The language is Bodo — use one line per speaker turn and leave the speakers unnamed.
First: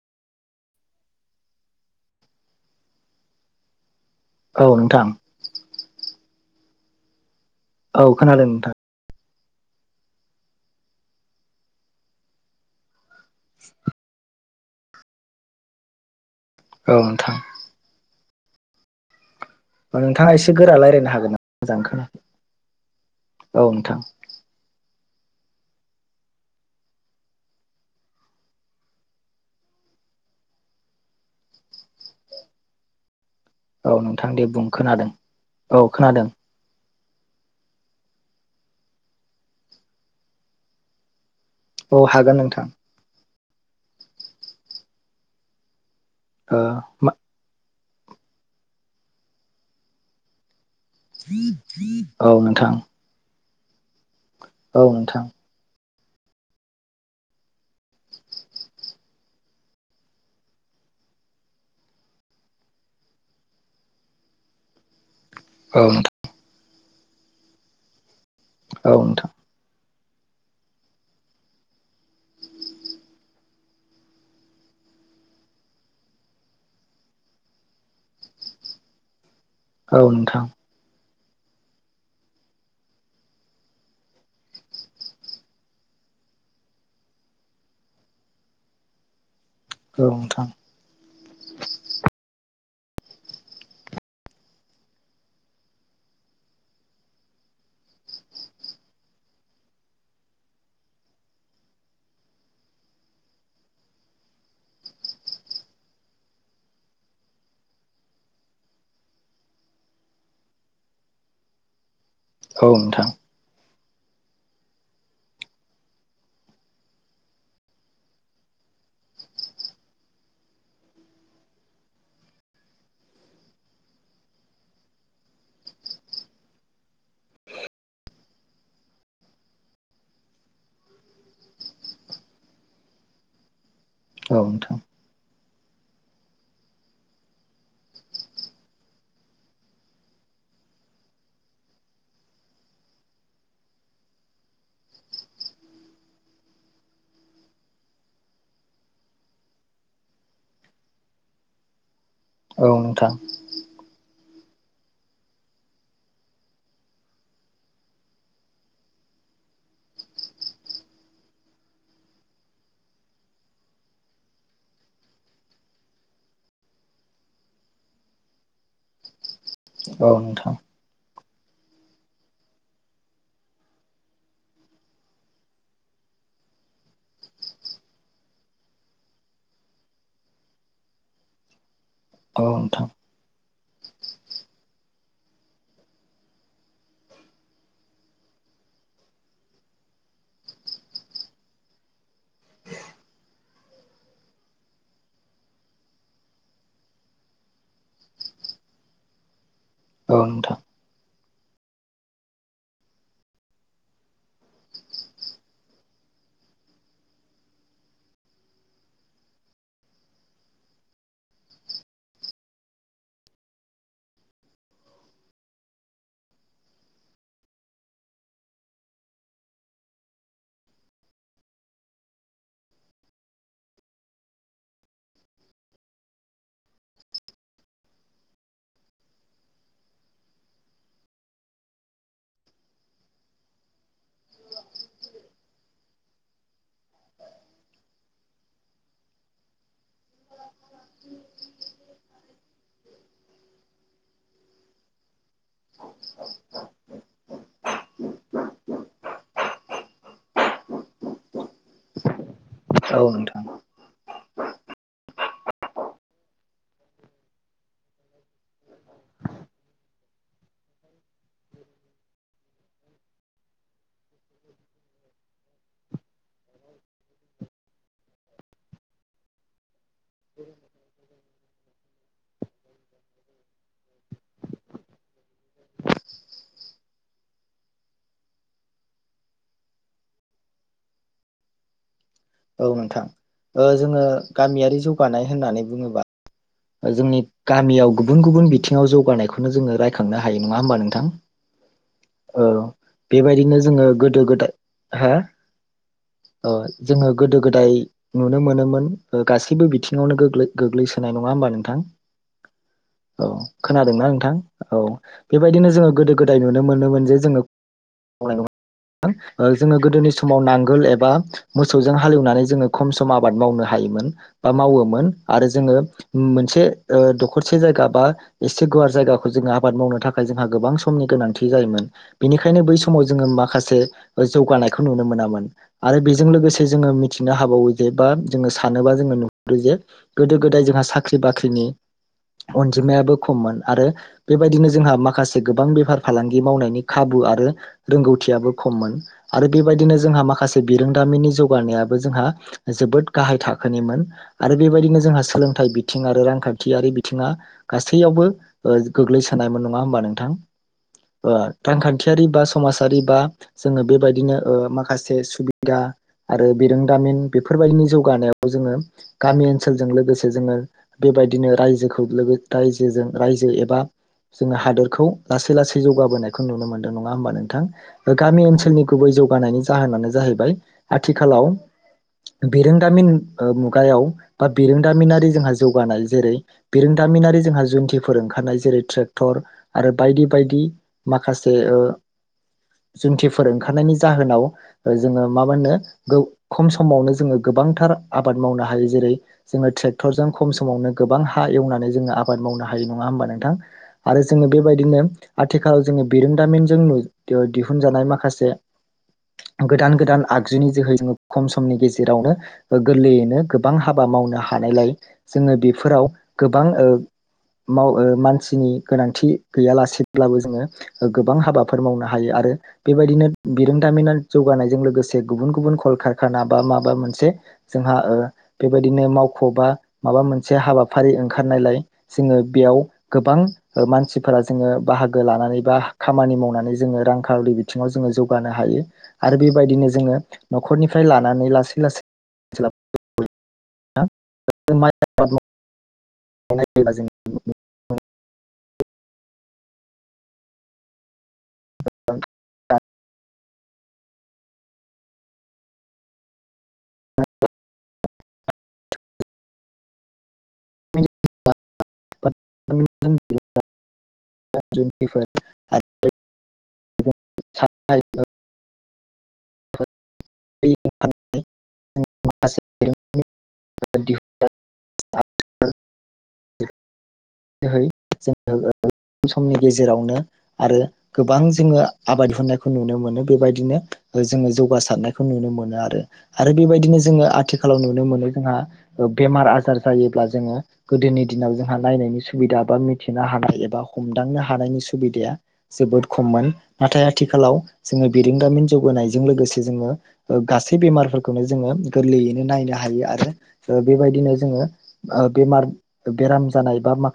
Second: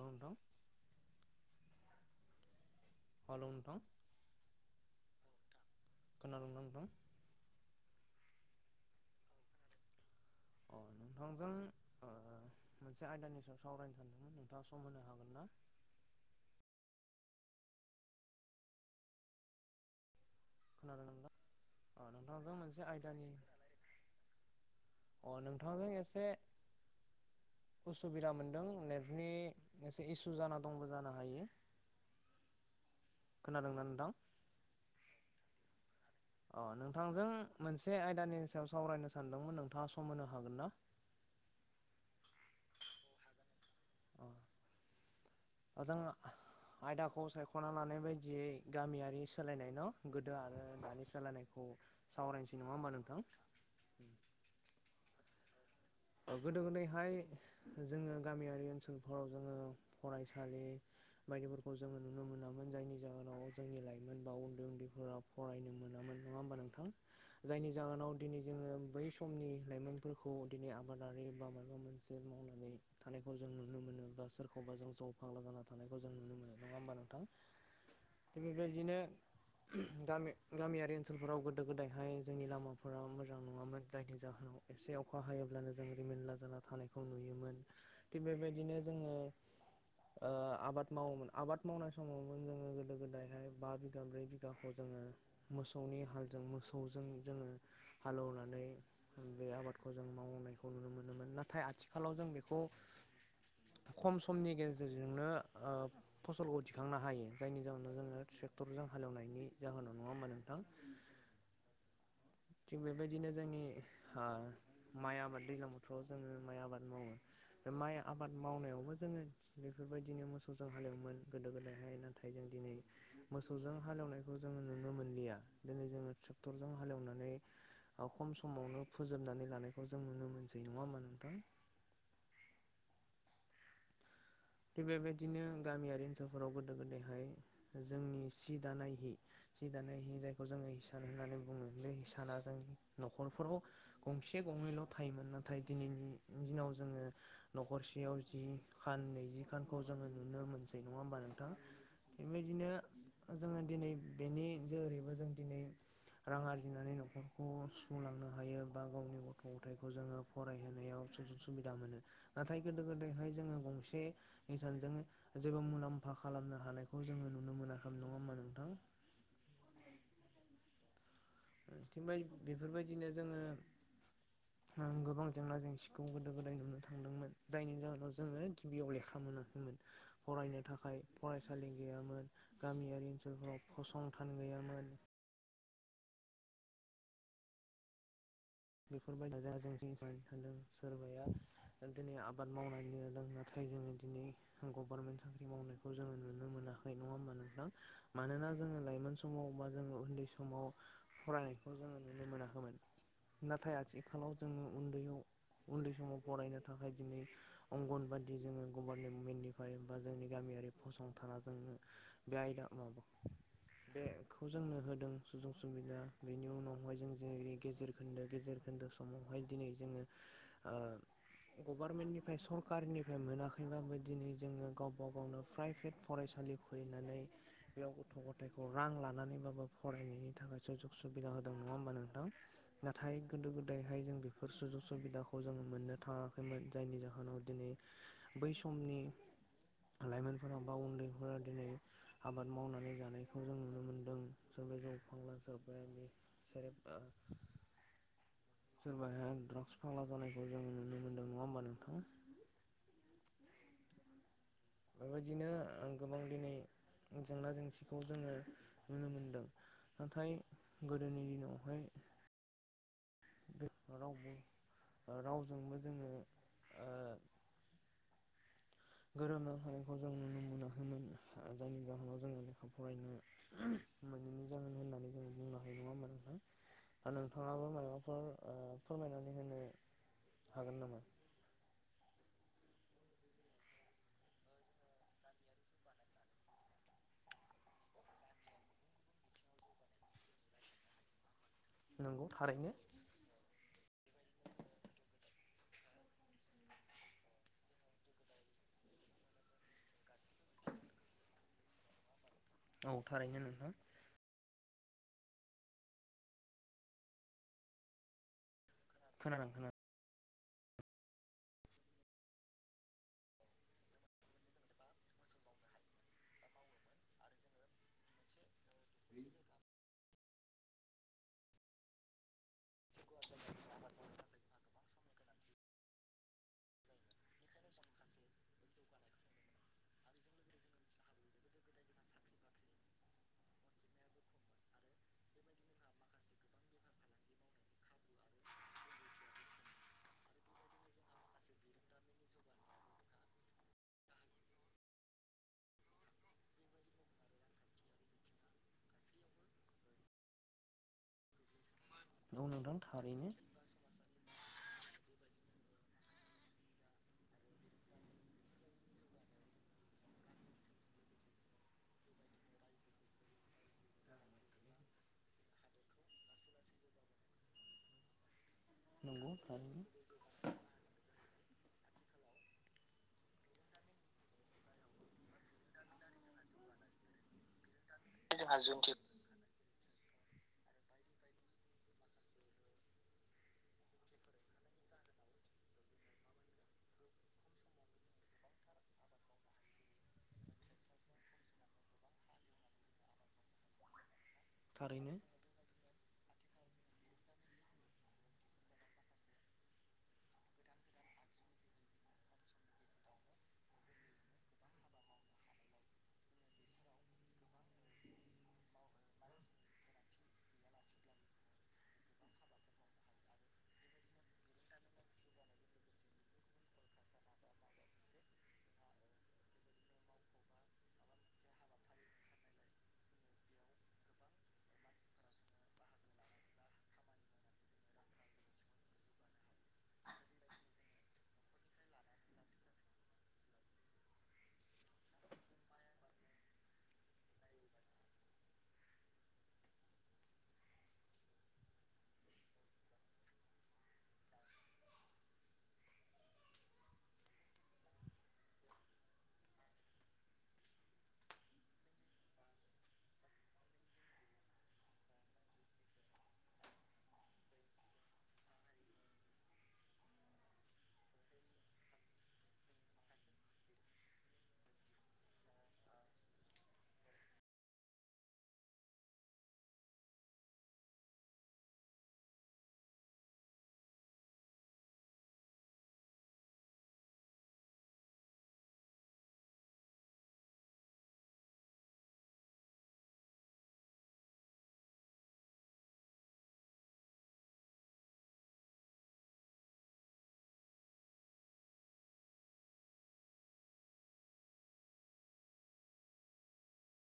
ओ नोंथां हालौ नोंथां
औ नोंथां
खोनादों ना नोंथां
औ खोनादों नोंथां
अ नोंथांजों ओ मोनसे आयदानि सायाव सावरायनो सानदोंमोन नोंथांआ सम होनो हागोन ना
औ नोंथां नों थाङा एसे गोरा
खोनादों
रायलायनो हागोन
नोंथां
ना मोजां
अ
खोनायाखै
नोंथांजों मोनसे आयदानि
औ नोंथां
अ नोंथांजों एसे उसुबिदा मोनदों नेटनि एसे इसु जाना दंबो जानो हायो [inaudible]
औ नोंथां दे बुं खोनादों औ खोनादों
अ नोंथांजों मोनसे आयदानि सायाव सावरायनो सानदोंमोन नोंथाङा सम होनो हागोन ना?
औ हागोन नोंथां।
जों
ओ मा
आयदाखौ सायख'ना लानाय जे गामियारि सोलायनाय ना गोदो आरो दानिसो लायनायखौ
औ
सावरायनोसै
नोंथां
नङा होमबा नोंथां?
औ नोंथां।
गोदो गोदायहाय जोङो गामियारि ओनसोलफोराव जोङो फरायसालि बायदिफोरखौ जोङो नुनो मोनोमोन जायनि जाहोनाव जोंनि लाइमोन बा उनदै उनदैफोरा
औ नोंथां।
जायनि जाहोनाव दिनै जोङो बै
नोंथां
समनि लाइमोनफोरखौ दिनै आबादारि माबा मोनसे मावनानै थानायखौ जों नुनो मोनो बा सोरखौबा जों जौ फाग्ला जाना थानायखौ जों नुनो मोनो। नङा होबा नोंथां बेबायदिनो
औ नोंथां औ
गामि
नोंथां
गामियारि ओनसोल ओनसोलफोराव गोदो गोदायहाय जोंनि लामाफोरा मोजां नङामोन जायनि जाहोनाव एबसे अखा हायो [unintelligible] जों रिमोनला जाना थानायखौ नुयोमोन थिग बेबायदिनो जोङो ओ आबाद मावोमोन आबाद मावनाय समाव जोङो गोदायहाय बा बिघा ब्रै बिघाखौ जोङो मोसौनि हालजों मोसौजों जोङो हालेवनानै बे आबादखौ जों मावनायखौ नुनो मोनोमोन नाथाय आथिखालाव जों बेखौ खम समनि गेजेरजोंनो ओ फसलखौ दिखांनो हायो जायनि जाहोनाव जोङो ट्रेक्टरजों हालेवनायनि जाहोनाव नङा होमा नोंथां
औ नोंथां औ नोंथां औ
थिग
नोंथां
बेबायदिनो जोंनि ओ माइ आबाद दैज्लां बोथोराव जोङो माइ आबाद मावो। माइ आबाद मावनायावबो जोङो बेफोरबायदिनो मोसौजों हालेवयोमोन गोदो गोदायहाय नाथाय जों दिनै मोसौजों हालेवनायखौ जोङो नुनो मोनलिया दिनै जोङो ट्रेक्टरजों हालेवनानै ओ खम समावनो फोजोबनानै लानायखौ जों नुनो मोनसै नङा होनबा नोंथां? [inaudible]
औ नोंथां औ नोंथां औ नोंथां औ नोंथां औ नोंथां
थिग बेबायदिनो गामियारि ओनसोलफोराव गोदो गोदायहाय जोंनि सि दानाय हि जि दानाय हि जायखौ जोङो हिसान होननानै बुङो बे हिसाना जों न'खरावफोराव गंसे गंनैल' थायोमोन नाथाय दिनैनि दिनाव जोङो न'खरसेयाव जि खान नैजि खानखौ जोङो नुनो मोनसै नङा होमबा नोंथां बेबायदिनो जोङो दिनै बेनि जोरैबो जों दिनै रां आरजिनानै न'खरखौ सुफुंलांनो हायो बा गावनि गथ' गथायखौ जोङो फरायहोनायाव सुजुग सुबिदा मोनो नाथाय गोदो गोदायहाय जोङो गंसे इसानजों जेबो मुलाम्फा खालामनो [inaudible]
औ नोंथां।
[unintelligible] बेफोरबायदिनो जोङो उम गोबां जेंना जेंसिखौ गोदो गोदाय नुनो थांदोंमोन जायनि जाहोनाव जोङो गिबियाव लेखामोन मोनाखैमोन फरायनो थाखाय फरायसालि गैयामोन गामियारि ओनसोलफोराव फसंथान गैयामोन। बेफोर [unintelligible] [unintelligible] सोरबाया दिनै आबाद मावनानैनो जों नाथाय जोङो दिनै गभार्मेन्ट साख्रि मावनायखौ जोङो नुनो मोनो। [unintelligible] नङा हा नोंथां मानोना जोङो लाइमोन समाव बा जोङो उनदै समाव फरायनायखौ जोङो नुनो मोनाखैमोन। नाथाय आथिखालाव जोङो उनदैयाव उनदै समाव फरायनो थाखाय दिनै अंगनबादि जोङो गभर्नेन्मेटनिफ्राय बा जोंनि गामियारि फसंथाना जोंनो बे आयदा माबाखौ बे खौ जोंनो होदों सुजु सुबिदा बेनि उनावहाय जों जोंनि गेजेर खोन्दो गेजेर खोन्दो समावहाय दिनै जोङो ओ गभार्नमेन्टनिफ्राय सरकारिनिफ्राय मोनाखैब्लाबो दिनै जोङो गावबा गावनो प्राइभेट फरायसा- [inaudible] [inaudible] [inaudible] [inaudible] [inaudible] आबाद मावनानै जानायखौ जों नुनो मोन्दों सोरबाया जौ फाग्ला सोरबाया [inaudible] [inaudible] [inaudible] [inaudible] [inaudible] [inaudible] [inaudible] [inaudible] [inaudible] [inaudible]
औ नोंथां दा जोङो गामियारि जौगानाय होननानै बुङोबा जोंनि गामियाव गुबुन गुबुन बिथिङाव जौगानायखौनो जोङो रायखांनो हायो नङा होमबा नोंथां
नंगौ
औ
थारैनो
बेबायदिनो जोङो गोदो गोदाय हा
[unintelligible]
ओ जोङो गोदो गोदाय नुनो मोनोमोन गासैबो बिथिङावनो गोग्लै-गोग्लैसोनायमोन नङा होमबा नोंथां औ
थारैनो नोंथां
खोनादोंना नोंथां औ बेबायदिनो जोङो गोदो गोदाय नुनो मोनोमोन जे जोङो अ
खोनादों
जोङो
खोनादों
गोदोनि सम माव नांगोल एबा मोसौजों हालएवनानै जोङो खम सम आबाद मावनो हायोमोन बा मावोमोन आरो जोङो मोनसे ओ दखरसे जायगा बा एसे गुवार जायगाखौ जोङो आबाद मावनो था- खाय जोंहा गोबां समनि गोनांथि जायोमोन बेनिखायनो बै समाव जोङो माखासे जौगानायखौ नुनो मो- नामोन आरो बेजों लोगोसे जोङो मिथिनो हाबावो जे बा जोङो सानोबा जोङो नुहुरो जे गोदो गोदाय जोंहा साख्रि बाख्रिनि अनजिमायाबो खममोन आरो बेबायदिनो जोंहा माखासे गोबां बेफार फालांगि मावनायनि खाबु आरो रोंगौथियाबो खममोन आरो बेबायदिनो जोंहा माखासे बिरोंदामिनि जौगानायाबो जोंहा जोबोद गाहाय थाखोनिमोन आरो बेबायदिनो जोंहा सोलोंथाइ बि- थिं आरो रांखान्थियारि बिथिङा गासैयावबो गोग्लैसोनायमोन नङा होमबा नोंथां रांखान्थियारि बा
औ नोंथां
समाजारि बा
थारैनो
जोङो बेबायदिनो ओ माखासे सुबिदा आरो बिरोंदामिन बेफोरबायदिनि जौगानायाव जोङो गामि ओनसोलजों लोगोसे जोङो बेबायदिनो रायजोखौ लोगो रायजोजों रायजो एबा जोङो हादोरखौ लासै लासै जौगाबोनायखौ नुनो मोनदों नङा होमबा नोंथां गामि ओनसोल नि गुबै
नंगौ
जौगानायनि
थारैनो
जाहोनानो जाहैबाय थिखालाव बिरोंदामिन ओ मुगायाव बा बिरोंदामिनारि जोंहा जौगानाय जेरै बिरोंदामिनारि जोंहा जुन्थिफोर ओंखारनाय जेरै ट्रेक्टर आरो बायदि बायदि माखासे ओ जुनथिफोर ओंखारनायनि जाहोनाव जोङो मा मोन नो खम समावनो जोङो गोबांथार आबाद मावनो हायो जेरै जोङो ट्रेक्टरजों खम समावनो गोबां हा एवनानै जोङो आबाद मावनो हायो नङा हबा नोंथां आरो जोङो बेबायदिनो
थारैनो
आथिखालाव जोङो बिरोंदामिनजों दिहुनजानाय माखासे गोदान गोदान आगजुनि जोहै जोङो खम समनि गेजेरावनो गोरलैयैनो गोबां हाबा मावनो हानायलाय जोङो बेफोराव गोबां ओ माव ओ मानसिनि गोनांथि गैयालासेब्लाबो जोङो गोबां हाबाफोर मावनो हायो आरो। आरो बेबायदिनो बिरोंदामिना जौगानायजों लोगोसे गुबुन गुबुन कल खारखाना बा माबा मोनसे जोंहा ओ बेबायदिनो मावख बा माबा मोनसे हाबाफारि ओंखारनायलाय जोङो बेयाव गोबां मानसिफोरा जोङो बाहागो लानानै बा खामानि मावनानै जोङो रांखावरि बिथिङाव जोङो जौगानो हायो आरो बेबायदिनो ज जोङो नखरनिफ्राय लानानै लासै लासै [unintelligible] माइ आबाद [unintelligible] [unintelligible] [unintelligible] [unintelligible] [unintelligible] माखासे [unintelligible] [unintelligible]
[inaudible]
है जोङो ओ समनि गेजेरावनो आरो गोबां जोङो आबाद दिहुनायखौ नुनो मोनो बेबायदिनो जोङो जौगासारनायखौ नुनो मोनो आरो आरो बेबायदिनो जोङो आथिखालाव नुनो मोनो जोंहा बेमार आजार जायोब्ला जोङो गोदोनि दिनाव जोंहा नायनायनि सुबिदा बा मिथिनो हानाय एबा हमदांनो हानायनि सुबिदाया जोबोद खममोन नाथाय आथिखाल खालाव जोङो बिरंगामिन जौगानायजों लोगोसे जोङो गासै बेमारफोरखौनो जोङो गोरलैयै नायनो हायो आरो बेबायदिनो जोङो ओ बेमार बेराम जानाय बा माखा